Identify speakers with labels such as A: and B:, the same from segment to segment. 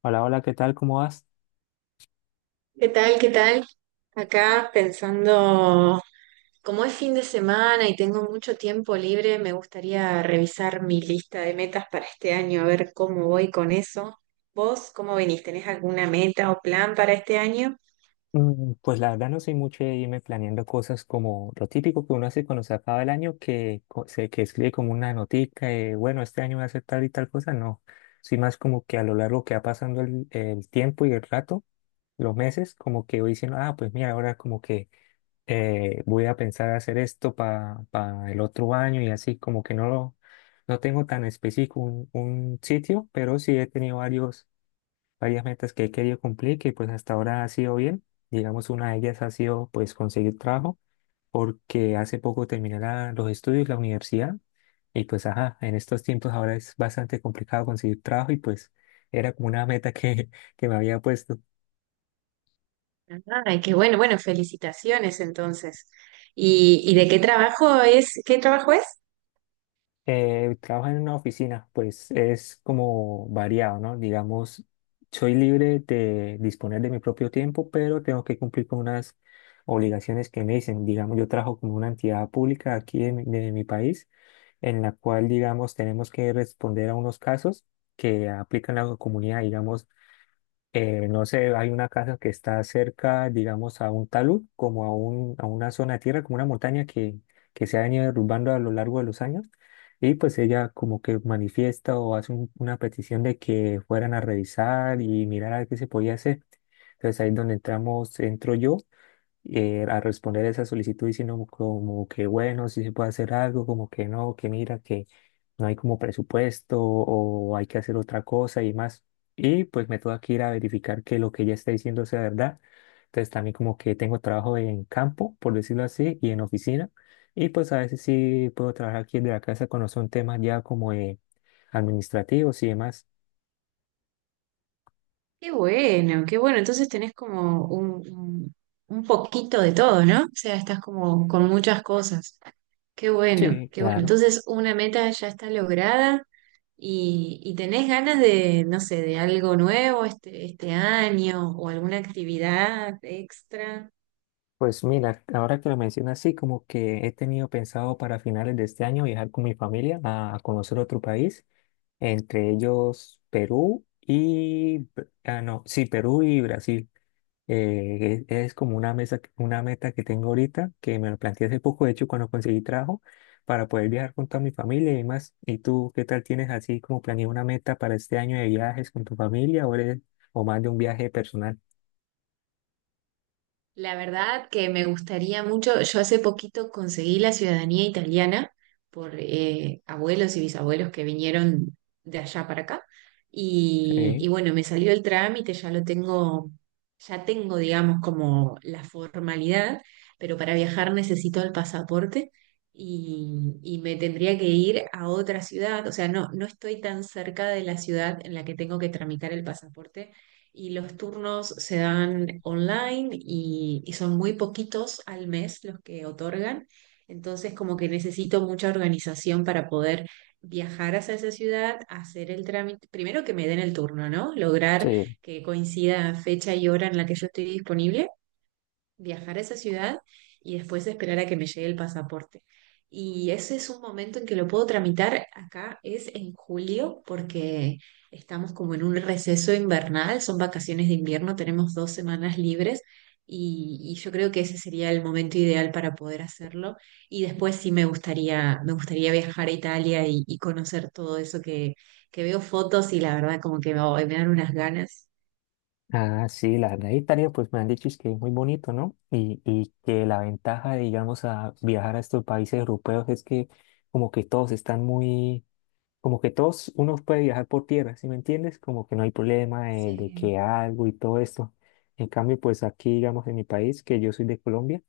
A: Hola, hola, ¿qué tal? ¿Cómo vas?
B: ¿Qué tal? ¿Qué tal? Acá pensando, como es fin de semana y tengo mucho tiempo libre, me gustaría revisar mi lista de metas para este año, a ver cómo voy con eso. ¿Vos cómo venís? ¿Tenés alguna meta o plan para este año?
A: Pues la verdad no soy mucho de irme planeando cosas como lo típico que uno hace cuando se acaba el año, que, que escribe como una notica, de, bueno, este año voy a hacer tal y tal cosa, no. Soy más como que a lo largo que va pasando el tiempo y el rato, los meses, como que voy diciendo, ah, pues mira, ahora como que voy a pensar hacer esto para el otro año y así, como que no lo, no tengo tan específico un sitio, pero sí he tenido varios varias metas que he querido cumplir, que pues hasta ahora ha sido bien. Digamos, una de ellas ha sido pues conseguir trabajo, porque hace poco terminé los estudios, la universidad, y pues ajá, en estos tiempos ahora es bastante complicado conseguir trabajo y pues era como una meta que, que me había puesto.
B: Ay, qué bueno, bueno, felicitaciones entonces. ¿Y de qué trabajo es? ¿Qué trabajo es?
A: Trabajo en una oficina, pues es como variado, ¿no? Digamos, soy libre de disponer de mi propio tiempo, pero tengo que cumplir con unas obligaciones que me dicen. Digamos, yo trabajo como una entidad pública aquí de mi país, en la cual, digamos, tenemos que responder a unos casos que aplican a la comunidad. Digamos, no sé, hay una casa que está cerca, digamos, a un talud, como a una zona de tierra, como una montaña que se ha venido derrumbando a lo largo de los años. Y pues ella como que manifiesta o hace una petición de que fueran a revisar y mirar a ver qué se podía hacer. Entonces ahí es donde entramos, entro yo a responder esa solicitud diciendo como que bueno, si se puede hacer algo, como que no, que mira, que no hay como presupuesto o hay que hacer otra cosa y más. Y pues me tengo que ir a verificar que lo que ella está diciendo sea verdad. Entonces también como que tengo trabajo en campo, por decirlo así, y en oficina. Y pues a veces sí puedo trabajar aquí desde la casa cuando son temas ya como administrativos y demás.
B: Qué bueno, qué bueno. Entonces tenés como un un poquito de todo, ¿no? O sea, estás como con muchas cosas. Qué bueno,
A: Sí,
B: qué bueno.
A: claro.
B: Entonces, una meta ya está lograda y tenés ganas de, no sé, de algo nuevo este año o alguna actividad extra.
A: Pues mira, ahora que lo mencionas así, como que he tenido pensado para finales de este año viajar con mi familia a conocer otro país, entre ellos Perú y, ah, no, sí, Perú y Brasil. Es como una mesa, una meta que tengo ahorita, que me lo planteé hace poco, de hecho, cuando conseguí trabajo, para poder viajar con toda mi familia y demás. ¿Y tú qué tal tienes así como planeado una meta para este año de viajes con tu familia o, o más de un viaje personal?
B: La verdad que me gustaría mucho, yo hace poquito conseguí la ciudadanía italiana por abuelos y bisabuelos que vinieron de allá para acá y,
A: Sí,
B: y bueno, me salió el trámite, ya lo tengo, ya tengo digamos como la formalidad, pero para viajar necesito el pasaporte y me tendría que ir a otra ciudad, o sea, no, no estoy tan cerca de la ciudad en la que tengo que tramitar el pasaporte y los turnos se dan online y son muy poquitos al mes los que otorgan. Entonces, como que necesito mucha organización para poder viajar hacia esa ciudad, hacer el trámite, primero que me den el turno, ¿no? Lograr
A: sí.
B: que coincida fecha y hora en la que yo estoy disponible viajar a esa ciudad y después esperar a que me llegue el pasaporte. Y ese es un momento en que lo puedo tramitar acá, es en julio, porque estamos como en un receso invernal, son vacaciones de invierno, tenemos dos semanas libres y yo creo que ese sería el momento ideal para poder hacerlo. Y después sí me gustaría viajar a Italia y conocer todo eso que veo fotos y la verdad como que me dan unas ganas.
A: Ah, sí, la verdad, Italia, pues me han dicho es que es muy bonito, ¿no? Y que la ventaja, digamos, a viajar a estos países europeos es que como que todos están muy, como que todos, uno puede viajar por tierra, ¿sí me entiendes? Como que no hay problema de
B: Sí.
A: que algo y todo esto. En cambio, pues aquí, digamos, en mi país, que yo soy de Colombia,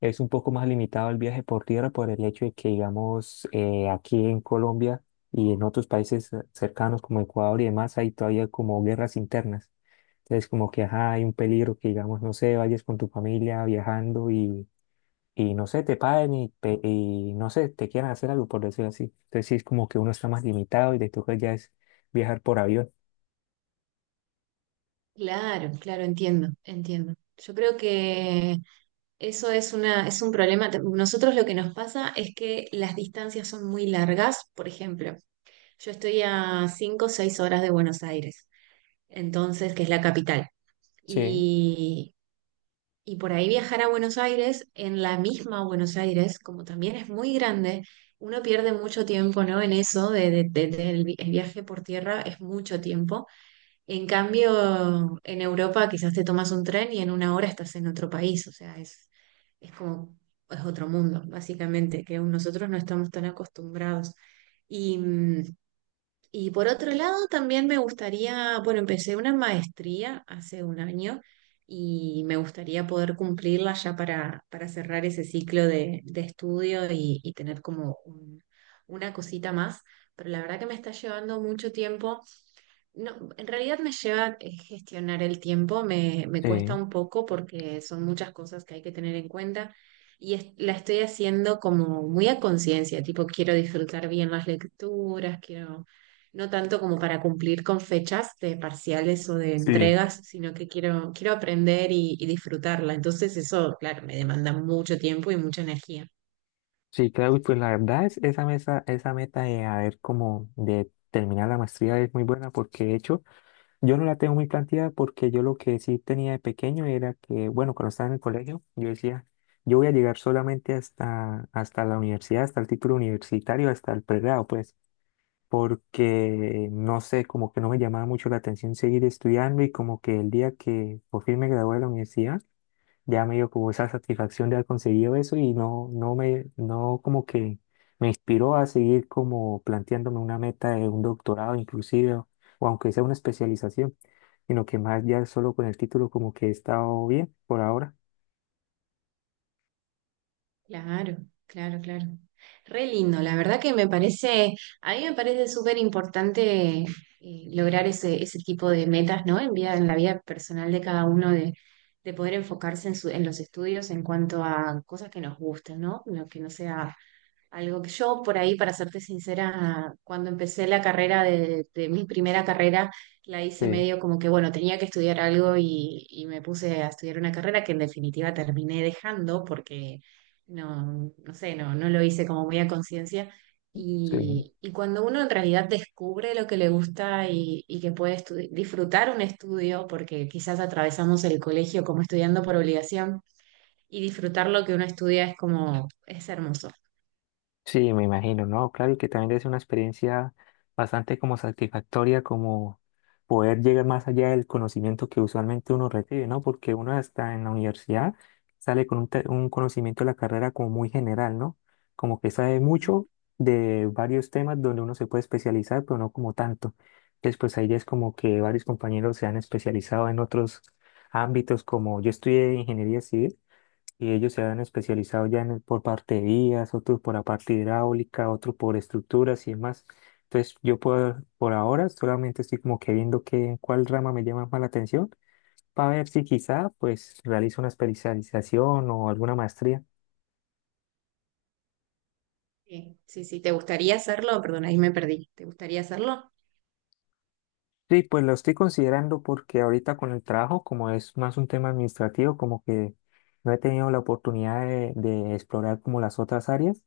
A: es un poco más limitado el viaje por tierra por el hecho de que, digamos, aquí en Colombia y en otros países cercanos como Ecuador y demás, hay todavía como guerras internas. Entonces, como que ajá, hay un peligro que, digamos, no sé, vayas con tu familia viajando y no sé, te paguen y no sé, te quieran hacer algo, por decirlo así. Entonces, sí, es como que uno está más limitado y le toca ya es viajar por avión.
B: Claro, claro, entiendo, entiendo. Yo creo que eso es una, es un problema. Nosotros lo que nos pasa es que las distancias son muy largas. Por ejemplo, yo estoy a 5, o 6 horas de Buenos Aires, entonces, que es la capital.
A: Sí,
B: Y, y por ahí viajar a Buenos Aires, en la misma Buenos Aires, como también es muy grande, uno pierde mucho tiempo, ¿no? En eso de, del el viaje por tierra es mucho tiempo. En cambio, en Europa quizás te tomas un tren y en una hora estás en otro país, o sea, es como, es otro mundo, básicamente, que nosotros no estamos tan acostumbrados. Y, y por otro lado, también me gustaría, bueno, empecé una maestría hace un año y me gustaría poder cumplirla ya para cerrar ese ciclo de estudio y tener como una cosita más, pero la verdad que me está llevando mucho tiempo no, en realidad me lleva gestionar el tiempo, me cuesta
A: Sí,
B: un poco porque son muchas cosas que hay que tener en cuenta y la estoy haciendo como muy a conciencia, tipo quiero disfrutar bien las lecturas, quiero, no tanto como para cumplir con fechas de parciales o de
A: sí,
B: entregas, sino que quiero, quiero aprender y disfrutarla. Entonces eso, claro, me demanda mucho tiempo y mucha energía.
A: sí, Claudio, pues la verdad es esa mesa, esa meta de haber como de terminar la maestría es muy buena porque de hecho Yo no la tengo muy planteada porque yo lo que sí tenía de pequeño era que, bueno, cuando estaba en el colegio, yo decía, yo voy a llegar solamente hasta, hasta la universidad, hasta el título universitario, hasta el pregrado, pues, porque no sé, como que no me llamaba mucho la atención seguir estudiando y como que el día que por fin me gradué de la universidad, ya me dio como esa satisfacción de haber conseguido eso y no como que me inspiró a seguir como planteándome una meta de un doctorado inclusive, o aunque sea una especialización, sino que más ya solo con el título como que he estado bien por ahora.
B: Claro, claro, claro. Re lindo, la verdad que me parece, a mí me parece súper importante lograr ese, ese tipo de metas, ¿no? En vida, en la vida personal de cada uno, de poder enfocarse en, en los estudios en cuanto a cosas que nos gusten, ¿no? Lo que no sea algo que yo por ahí, para serte sincera, cuando empecé la carrera de mi primera carrera, la hice
A: Sí,
B: medio como que, bueno, tenía que estudiar algo y me puse a estudiar una carrera que en definitiva terminé dejando porque no, no sé, no, no lo hice como muy a conciencia.
A: sí.
B: Y cuando uno en realidad descubre lo que le gusta y que puede disfrutar un estudio, porque quizás atravesamos el colegio como estudiando por obligación, y disfrutar lo que uno estudia es como, es hermoso.
A: Sí, me imagino, ¿no? Claro, y que también es una experiencia bastante como satisfactoria, como poder llegar más allá del conocimiento que usualmente uno recibe, ¿no? Porque uno hasta en la universidad sale con un conocimiento de la carrera como muy general, ¿no? Como que sabe mucho de varios temas donde uno se puede especializar, pero no como tanto. Entonces, pues ahí ya es como que varios compañeros se han especializado en otros ámbitos, como yo estudié ingeniería civil. Y ellos se han especializado ya en el por parte de vías, otros por la parte hidráulica, otros por estructuras y demás. Entonces, yo por ahora solamente estoy como que viendo cuál rama me llama más la atención para ver si quizá pues realizo una especialización o alguna maestría.
B: Sí, sí, sí. ¿Te gustaría hacerlo? Perdón, ahí me perdí. ¿Te gustaría hacerlo?
A: Sí, pues lo estoy considerando porque ahorita con el trabajo, como es más un tema administrativo, como que no he tenido la oportunidad de explorar como las otras áreas.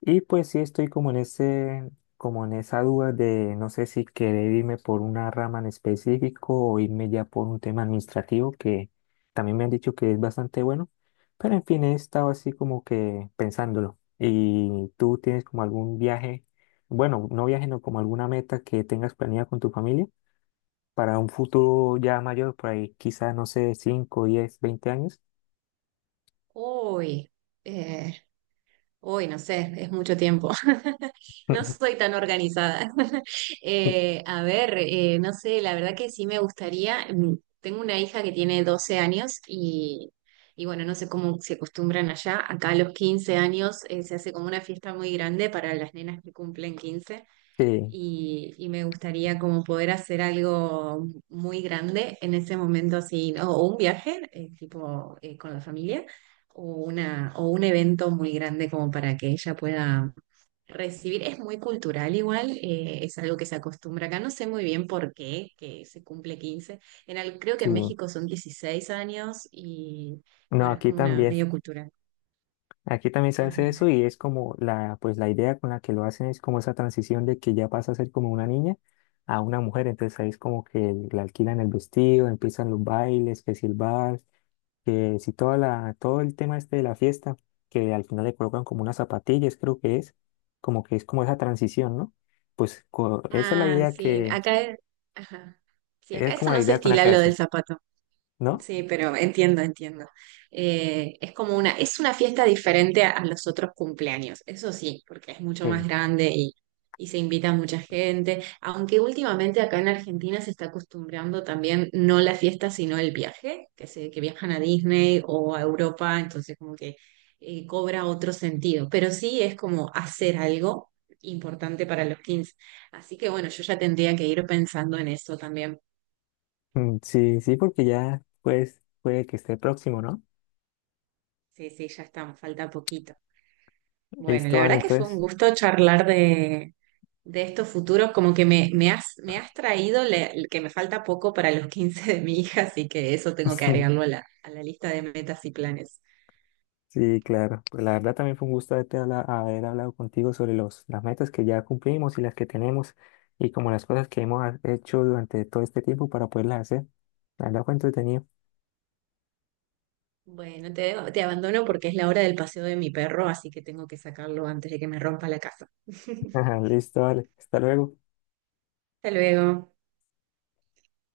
A: Y pues sí estoy como en ese, como en esa duda de no sé si querer irme por una rama en específico o irme ya por un tema administrativo que también me han dicho que es bastante bueno. Pero en fin, he estado así como que pensándolo. ¿Y tú tienes como algún viaje, bueno, no viaje, no como alguna meta que tengas planeada con tu familia para un futuro ya mayor, por ahí quizás, no sé, 5 10 20 años?
B: Uy, eh, uy, no sé, es mucho tiempo. No soy tan organizada. A ver, no sé, la verdad que sí me gustaría. Tengo una hija que tiene 12 años y bueno, no sé cómo se acostumbran allá. Acá a los 15 años se hace como una fiesta muy grande para las nenas que cumplen 15.
A: Sí,
B: Y, y me gustaría como poder hacer algo muy grande en ese momento así, ¿no? O un viaje, tipo con la familia, o una, o un evento muy grande como para que ella pueda recibir. Es muy cultural igual, es algo que se acostumbra acá. No sé muy bien por qué, que se cumple quince. En creo que
A: sí.
B: en México son 16 años y
A: No,
B: bueno, es
A: aquí
B: como una
A: también.
B: medio cultural.
A: Aquí también se hace eso
B: Ajá.
A: y es como pues la idea con la que lo hacen es como esa transición de que ya pasa a ser como una niña a una mujer. Entonces ahí es como que le alquilan el vestido, empiezan los bailes, que si el bar, que si toda la, todo el tema este de la fiesta, que al final le colocan como unas zapatillas, creo que es como esa transición, ¿no? Pues esa es la
B: Ah,
A: idea
B: sí,
A: que,
B: acá, ajá. Sí,
A: es
B: acá eso
A: como la
B: no se
A: idea con la
B: estila
A: que
B: lo
A: hacen,
B: del zapato.
A: ¿no?
B: Sí, pero entiendo, entiendo. Es como una, es una fiesta diferente a los otros cumpleaños, eso sí, porque es mucho más
A: Sí.
B: grande y se invita a mucha gente, aunque últimamente acá en Argentina se está acostumbrando también no la fiesta, sino el viaje, que se, que viajan a Disney o a Europa, entonces como que cobra otro sentido, pero sí es como hacer algo importante para los 15. Así que bueno, yo ya tendría que ir pensando en eso también.
A: Mm, sí, sí, porque ya pues puede que esté próximo, ¿no?
B: Sí, sí, ya estamos, falta poquito. Bueno,
A: Listo,
B: la
A: vale,
B: verdad que fue un
A: entonces.
B: gusto charlar de estos futuros, como que me, me has traído el que me falta poco para los 15 de mi hija, así que eso tengo que agregarlo a la lista de metas y planes.
A: Sí, claro. Pues la verdad también fue un gusto haberte haber hablado contigo sobre las metas que ya cumplimos y las que tenemos y como las cosas que hemos hecho durante todo este tiempo para poderlas hacer. La verdad fue entretenido.
B: Bueno, te abandono porque es la hora del paseo de mi perro, así que tengo que sacarlo antes de que me rompa la casa.
A: Listo, vale. Hasta luego.
B: Hasta luego.